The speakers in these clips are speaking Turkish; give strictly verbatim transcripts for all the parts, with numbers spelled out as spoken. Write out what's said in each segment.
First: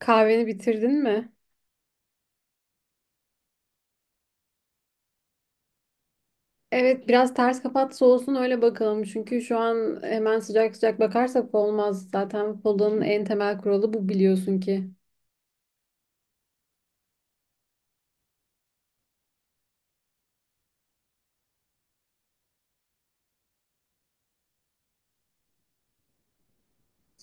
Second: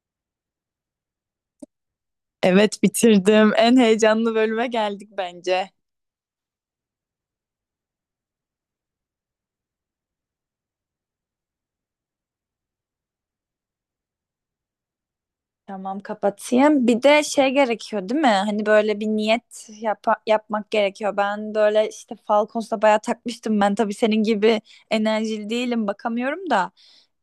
Kahveni bitirdin mi? Evet bitirdim. En heyecanlı bölüme geldik bence. Evet, biraz ters kapat olsun öyle bakalım. Çünkü şu an hemen sıcak sıcak bakarsak olmaz. Zaten Pola'nın en temel kuralı bu, biliyorsun ki. Tamam kapatayım. Bir de şey gerekiyor değil mi? Hani böyle bir niyet yapa- yapmak gerekiyor. Ben böyle işte Falcons'la bayağı takmıştım. Ben tabii senin gibi enerjili değilim bakamıyorum da.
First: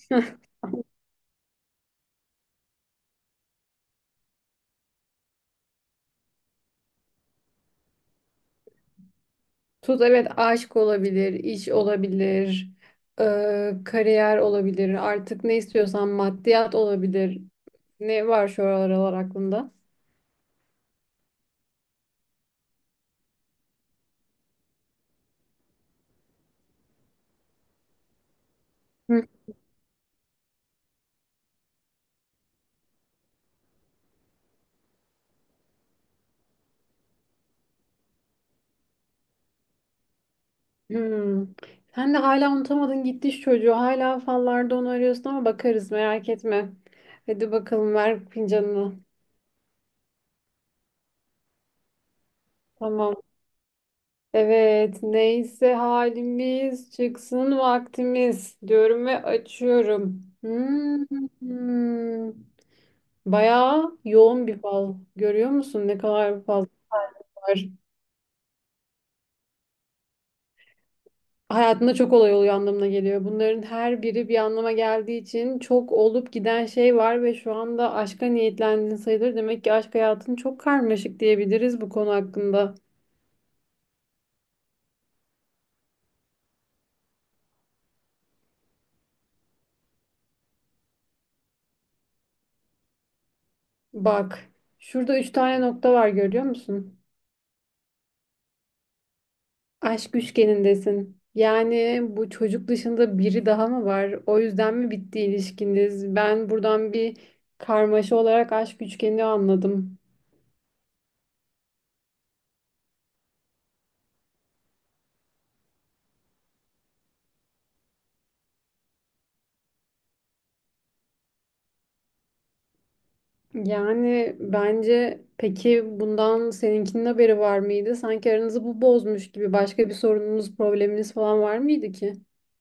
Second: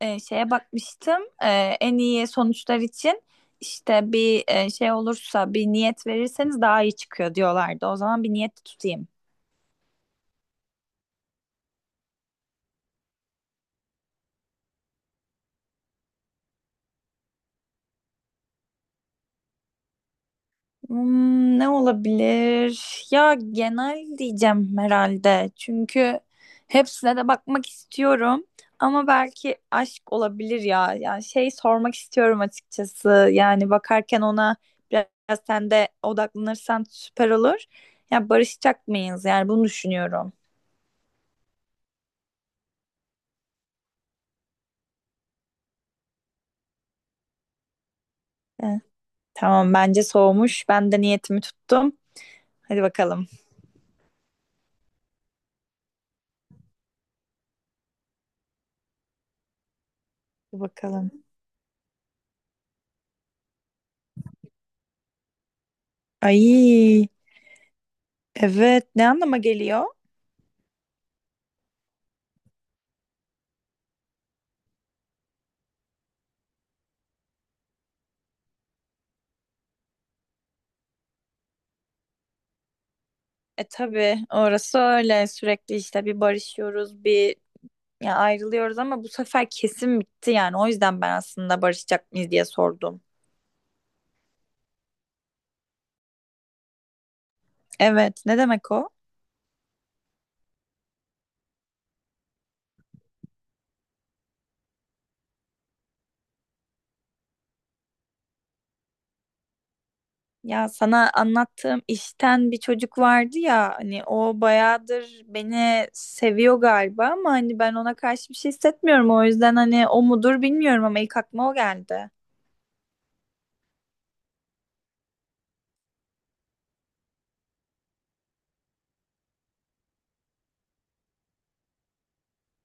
Ee, şeye bakmıştım. Ee, en iyi sonuçlar için işte bir e, şey olursa bir niyet verirseniz daha iyi çıkıyor diyorlardı. O zaman bir niyet tutayım. Tut, evet, aşk olabilir, iş olabilir, eee, kariyer olabilir. Artık ne istiyorsan, maddiyat olabilir. Ne var şu aralar aklında? Hmm, ne olabilir? Ya genel diyeceğim herhalde. Çünkü hepsine de bakmak istiyorum. Ama Hı. belki aşk olabilir ya. Yani şey sormak istiyorum açıkçası. Yani bakarken ona biraz sen de odaklanırsan süper olur. Ya barışacak mıyız? Yani bunu düşünüyorum. Hmm. Sen de hala unutamadın gitti şu çocuğu. Hala fallarda onu arıyorsun ama bakarız, merak etme. Hadi bakalım, ver Eh, fincanını. tamam bence soğumuş. Ben de niyetimi tuttum. Hadi Tamam. bakalım. Evet, neyse halimiz çıksın vaktimiz diyorum ve açıyorum. Hadi bakalım. Hmm, bayağı yoğun bir fal. Görüyor musun ne kadar fazla Ay. var? Evet, ne anlama geliyor? Hayatında çok olay oluyor anlamına geliyor. Bunların her biri bir anlama geldiği için çok olup giden şey var ve şu anda aşka niyetlendin sayılır. Demek ki aşk hayatın çok karmaşık, diyebiliriz bu konu hakkında. E tabii orası öyle, sürekli işte bir barışıyoruz bir ya ayrılıyoruz, ama bu sefer kesin bitti yani. O yüzden ben aslında barışacak mıyız diye sordum. Bak, şurada üç tane nokta var, görüyor musun? Evet, ne demek o? Aşk üçgenindesin. Yani bu çocuk dışında biri daha mı var? O yüzden mi bitti ilişkiniz? Ben buradan bir karmaşa olarak aşk üçgeni anladım. Ya sana anlattığım işten bir çocuk vardı ya. Hani o bayağıdır beni seviyor galiba, ama hani ben ona karşı bir şey hissetmiyorum. O yüzden hani o mudur bilmiyorum, ama ilk aklıma o geldi. Yani bence, peki bundan seninkinin haberi var mıydı? Sanki aranızı bu bozmuş gibi, başka bir sorununuz, probleminiz falan var mıydı ki?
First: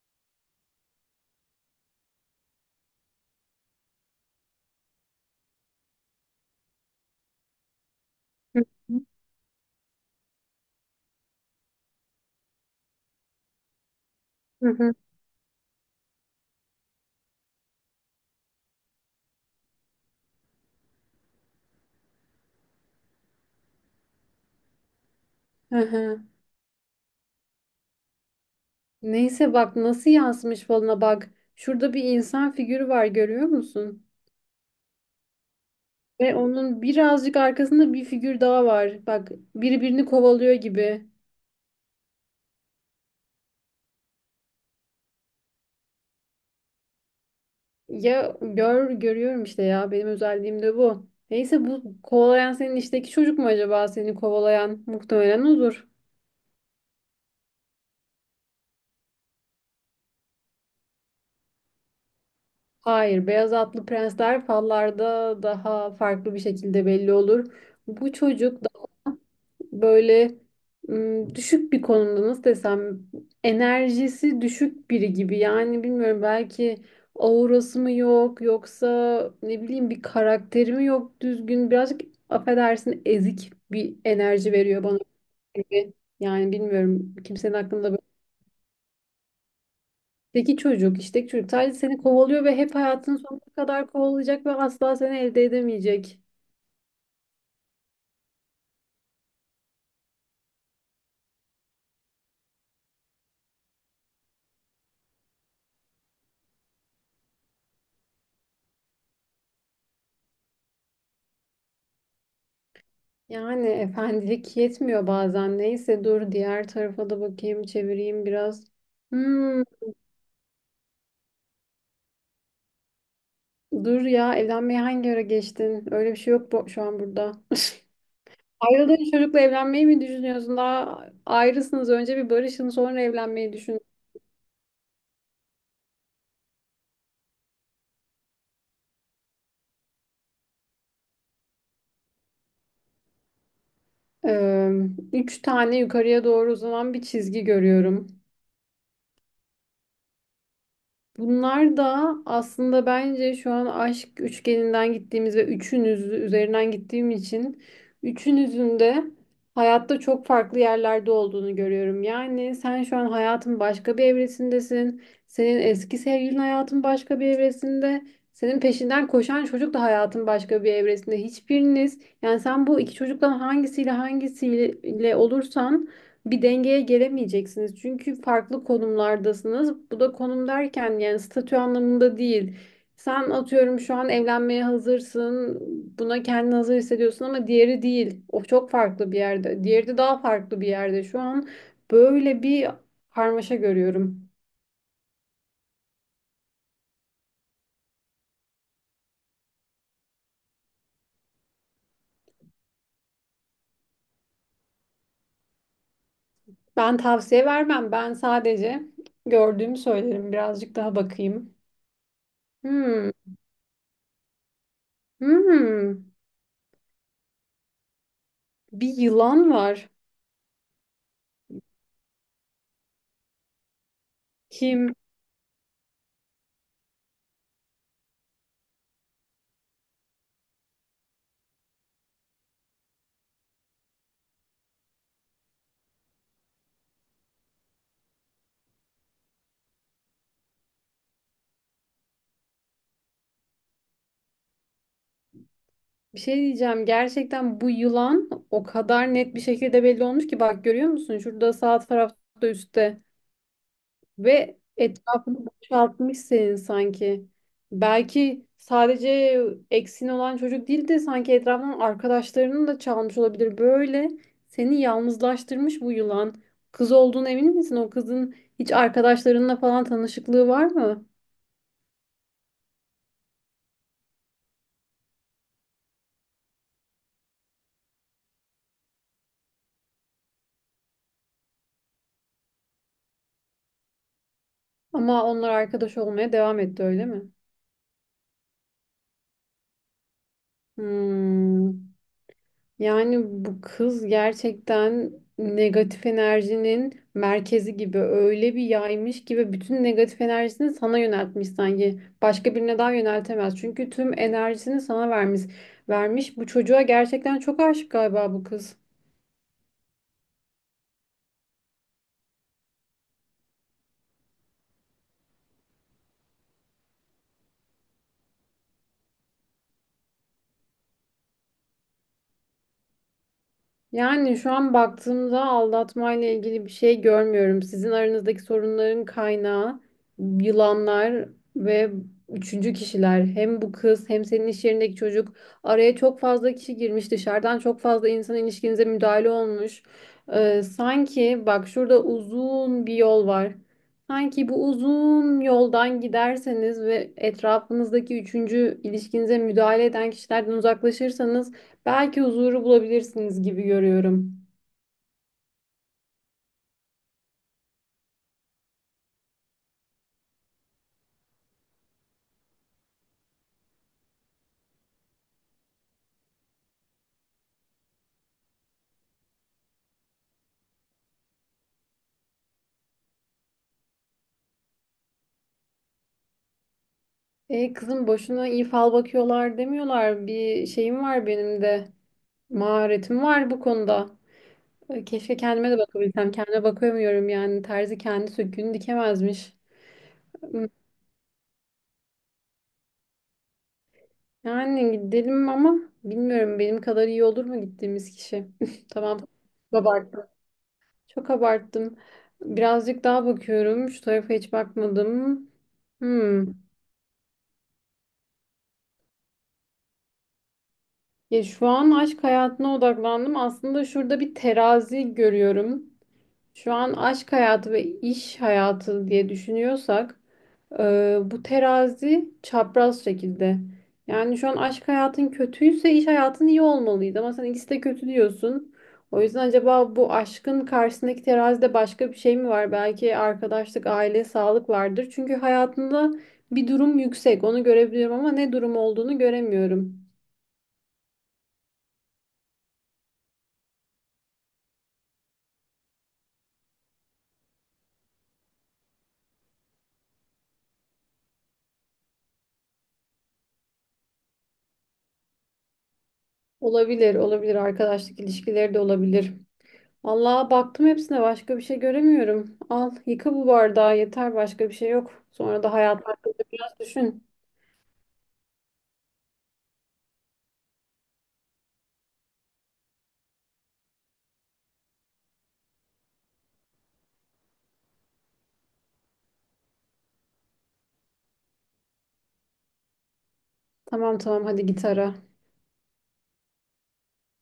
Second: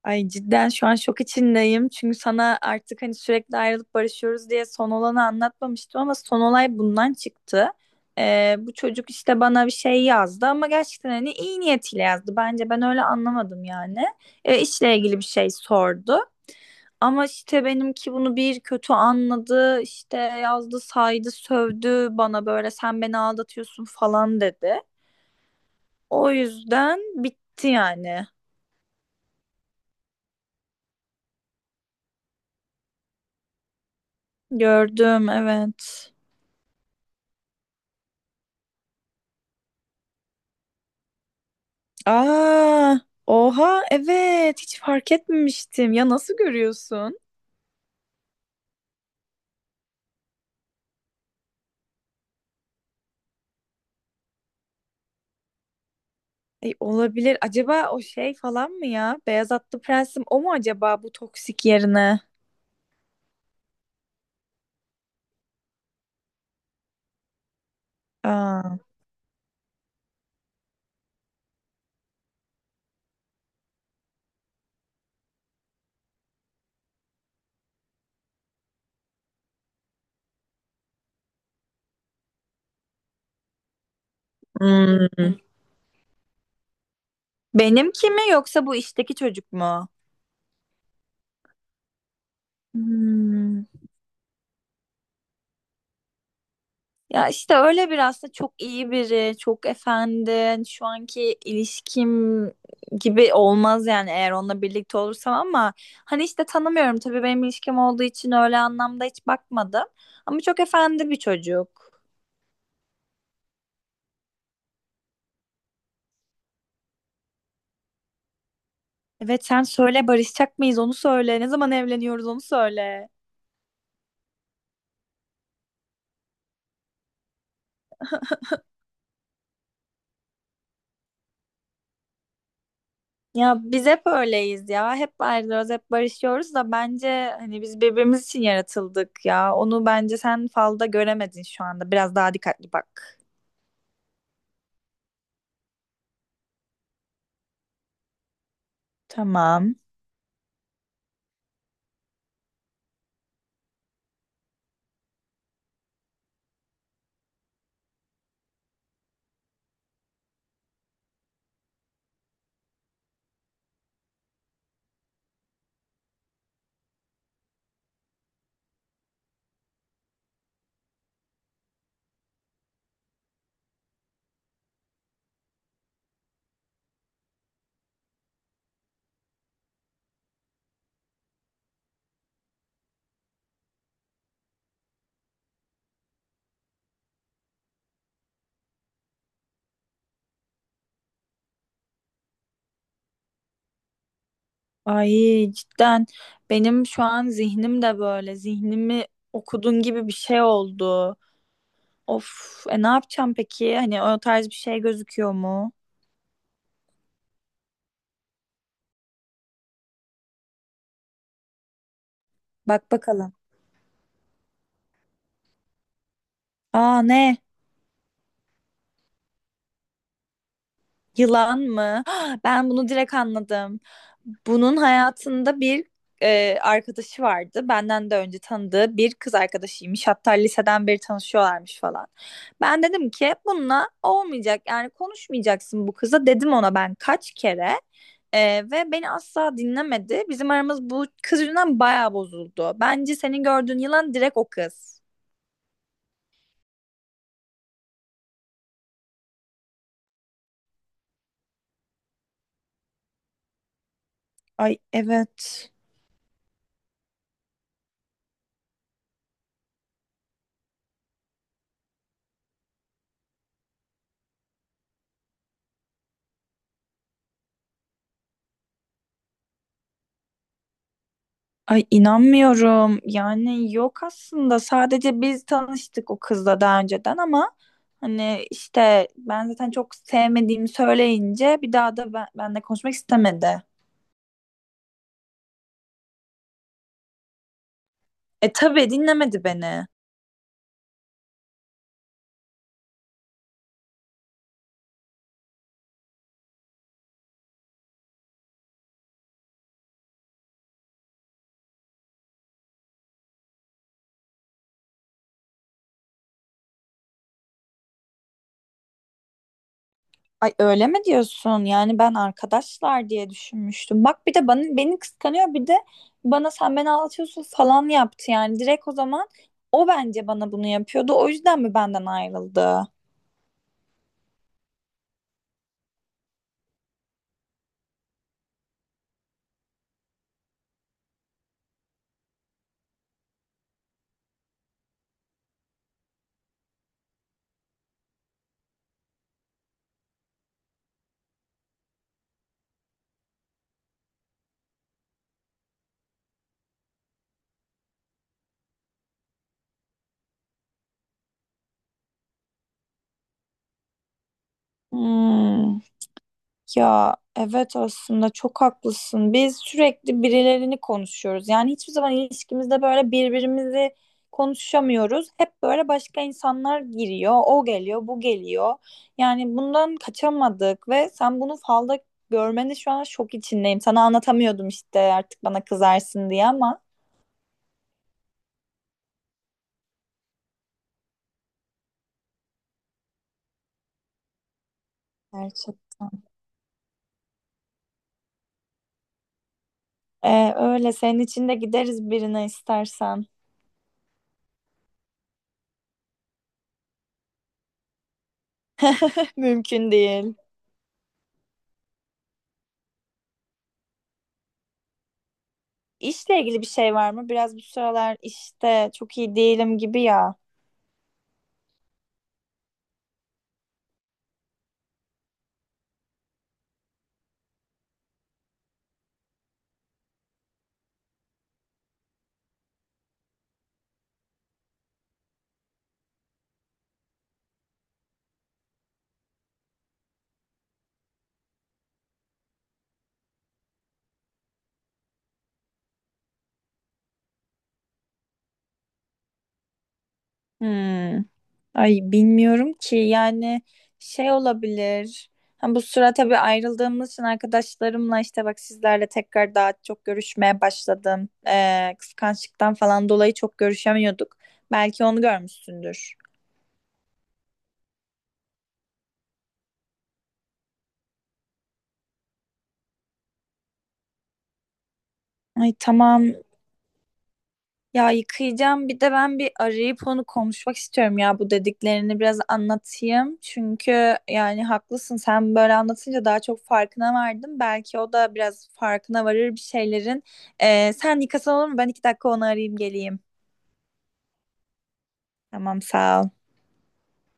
Ay cidden şu an şok içindeyim, çünkü sana artık hani sürekli ayrılıp barışıyoruz diye son olanı anlatmamıştım, ama son olay bundan çıktı. Ee, Hı Bu çocuk işte bana bir şey yazdı, ama gerçekten hani iyi niyetiyle yazdı bence. Ben öyle anlamadım yani. Ee, hı hı. hı. işle ilgili bir şey sordu. Ama işte benimki bunu bir kötü anladı, işte yazdı, saydı, sövdü bana, böyle sen beni aldatıyorsun falan dedi. Hı hı. O yüzden bitti yani. Neyse, bak nasıl yansımış falına, bak. Şurada bir insan figürü var, görüyor musun? Gördüm, evet. Ve onun birazcık arkasında bir figür daha var. Bak, birbirini kovalıyor gibi. Aa, oha, evet. Hiç fark etmemiştim. Ya nasıl görüyorsun? Ya gör görüyorum işte, ya benim özelliğim de bu. Neyse, bu kovalayan senin işteki çocuk mu acaba, seni kovalayan? Muhtemelen odur. E, olabilir. Acaba o şey falan mı ya? Beyaz Atlı Prensim o mu acaba, bu toksik yerine? Hayır, beyaz atlı prensler fallarda daha farklı bir şekilde belli olur. Bu çocuk Aa, böyle m, düşük bir konumda, nasıl desem, enerjisi düşük biri gibi. Yani bilmiyorum, belki aurası mı yok, yoksa ne bileyim, bir karakteri mi yok düzgün, birazcık, affedersin, ezik bir enerji veriyor bana hmm. gibi. Yani bilmiyorum kimsenin aklında Benimki böyle. mi yoksa bu işteki çocuk mu? Peki çocuk, işte çocuk sadece seni kovalıyor ve hep hayatının sonuna Hmm. kadar kovalayacak ve asla seni elde edemeyecek. Ya işte öyle bir aslında, çok iyi biri, çok efendi. Hani, şu anki ilişkim gibi olmaz yani, eğer onunla birlikte olursam. Ama hani işte tanımıyorum tabii, benim ilişkim olduğu için öyle anlamda hiç bakmadım. Ama çok efendi bir çocuk. Yani efendilik yetmiyor bazen. Neyse, dur diğer tarafa da bakayım, çevireyim biraz. Evet sen Hmm, söyle, barışacak mıyız onu söyle. Ne zaman evleniyoruz onu söyle. dur ya, evlenmeye hangi ara geçtin? Öyle bir şey yok bu, şu an burada. Ayrıldığın çocukla evlenmeyi mi düşünüyorsun? Daha ayrısınız. Önce bir barışın, sonra evlenmeyi Ya düşün. biz hep öyleyiz ya. Hep ayrılıyoruz, hep barışıyoruz, da bence hani biz birbirimiz için yaratıldık ya. Onu bence sen falda göremedin şu anda. Biraz daha dikkatli bak. Ee, üç tane yukarıya doğru uzanan bir çizgi görüyorum. Tamam. Bunlar da aslında bence şu an aşk üçgeninden gittiğimiz ve üçünüz üzerinden gittiğim için üçünüzün de hayatta çok farklı yerlerde olduğunu görüyorum. Yani sen şu an hayatın başka bir evresindesin. Senin eski sevgilin hayatın başka bir evresinde. Senin peşinden koşan çocuk da hayatın başka bir evresinde. Hiçbiriniz, yani sen bu iki çocuktan hangisiyle hangisiyle olursan bir dengeye gelemeyeceksiniz. Çünkü farklı konumlardasınız. Bu da konum derken yani statü anlamında değil. Sen, atıyorum, şu an evlenmeye hazırsın. Buna kendini hazır hissediyorsun ama diğeri değil. O çok farklı bir yerde. Diğeri de daha farklı bir yerde. Şu an böyle bir karmaşa görüyorum. Ay cidden benim şu an zihnim de böyle, zihnimi okudun gibi bir şey oldu. Of, e ne yapacağım peki? Hani o tarz bir şey gözüküyor mu? Ben tavsiye vermem. Ben sadece gördüğümü söylerim. Birazcık daha bakayım. Bak Hmm. bakalım. Hmm. Aa ne? Bir yılan var. Yılan mı? Ben bunu direkt anladım. Bunun Kim? hayatında bir e, arkadaşı vardı. Benden de önce tanıdığı bir kız arkadaşıymış. Hatta liseden beri tanışıyorlarmış falan. Ben dedim ki bununla olmayacak. Yani konuşmayacaksın bu kıza. Dedim ona ben kaç kere. E, ve beni asla dinlemedi. Bizim aramız bu kız yüzünden bayağı bozuldu. Bence senin gördüğün yılan direkt o kız. Bir şey diyeceğim. Gerçekten bu yılan o kadar net bir şekilde belli olmuş ki, bak görüyor musun? Şurada sağ tarafta, üstte, ve Ay etrafını evet. boşaltmış senin sanki. Belki sadece eksin olan çocuk değil de sanki etrafından arkadaşlarının da çalmış olabilir. Böyle seni yalnızlaştırmış bu yılan. Kız olduğuna emin misin? O kızın hiç arkadaşlarınla falan tanışıklığı var mı? Ay inanmıyorum. Yani yok aslında. Sadece biz tanıştık o kızla daha önceden, ama hani işte ben zaten çok sevmediğimi söyleyince bir daha da ben, benle konuşmak istemedi. Ama onlar arkadaş olmaya devam etti öyle mi? E tabii dinlemedi beni. Hmm. Yani bu kız gerçekten negatif enerjinin merkezi gibi, öyle bir yaymış ki ve bütün negatif enerjisini sana yöneltmiş sanki. Başka birine daha yöneltemez. Çünkü tüm enerjisini sana vermiş. Vermiş. Bu çocuğa gerçekten çok aşık galiba bu kız. Ay öyle mi diyorsun? Yani ben arkadaşlar diye düşünmüştüm. Bak bir de bana, beni kıskanıyor. Bir de bana sen beni aldatıyorsun falan yaptı. Yani direkt o zaman o bence bana bunu yapıyordu. O yüzden mi benden ayrıldı? Yani şu an baktığımda aldatmayla ilgili bir şey görmüyorum. Sizin aranızdaki sorunların kaynağı yılanlar ve üçüncü kişiler. Hem bu kız hem senin iş yerindeki çocuk. Araya çok fazla kişi girmiş. Dışarıdan çok fazla insan ilişkinize müdahale olmuş. Ee, sanki bak şurada uzun bir yol var. Sanki bu uzun yoldan giderseniz ve etrafınızdaki üçüncü ilişkinize müdahale eden kişilerden uzaklaşırsanız, belki huzuru bulabilirsiniz gibi görüyorum. Hmm. Ya evet aslında çok haklısın. Biz sürekli birilerini konuşuyoruz. Yani hiçbir zaman ilişkimizde böyle birbirimizi konuşamıyoruz. Hep böyle başka insanlar giriyor. O geliyor, bu geliyor. Yani bundan kaçamadık, ve sen bunu falda görmeni şu an şok içindeyim. Sana anlatamıyordum işte, artık bana kızarsın diye ama. E, kızım, boşuna iyi fal bakıyorlar demiyorlar. Bir şeyim var benim de. Maharetim var bu konuda. E, keşke kendime de Gerçekten. bakabilsem. Kendime bakamıyorum yani. Terzi kendi söküğünü dikemezmiş. Ee Hmm, Öyle senin için de gideriz birine istersen. Yani gidelim ama bilmiyorum benim kadar iyi olur mu gittiğimiz kişi. Tamam. Çok Mümkün abarttım. değil. Çok abarttım. Birazcık daha bakıyorum. Şu tarafa hiç bakmadım. İşle Hmm. ilgili bir şey var mı? Biraz bu sıralar işte çok iyi değilim gibi ya. Ya şu an aşk hayatına odaklandım. Aslında şurada bir terazi görüyorum. Şu an aşk hayatı ve iş hayatı diye düşünüyorsak, e, bu terazi çapraz şekilde. Yani şu an aşk hayatın kötüyse iş hayatın iyi olmalıydı ama sen ikisi de kötü diyorsun. O yüzden acaba bu aşkın karşısındaki terazide başka bir şey mi var? Belki arkadaşlık, aile, sağlık vardır. Çünkü hayatında bir durum yüksek. Onu görebiliyorum ama ne durum olduğunu göremiyorum. Hmm. Ay bilmiyorum ki, yani şey olabilir. Ha, bu sıra tabii ayrıldığımız için arkadaşlarımla, işte bak sizlerle, tekrar daha çok görüşmeye başladım. Ee, kıskançlıktan falan dolayı çok görüşemiyorduk. Belki onu görmüşsündür. Olabilir, olabilir. Arkadaşlık ilişkileri de olabilir. Vallahi baktım hepsine, başka bir şey göremiyorum. Al, yıka bu bardağı, yeter, başka bir şey yok. Sonra Ay da hayat tamam. hakkında biraz düşün. Ya yıkayacağım. Bir de ben bir arayıp onu konuşmak istiyorum ya, bu dediklerini biraz anlatayım. Çünkü yani haklısın. Sen böyle anlatınca daha çok farkına vardım. Belki o da biraz farkına varır bir şeylerin. Ee, sen yıkasan olur mu? Ben iki dakika onu arayayım geleyim. Tamam tamam, hadi git ara. Tamam sağ ol.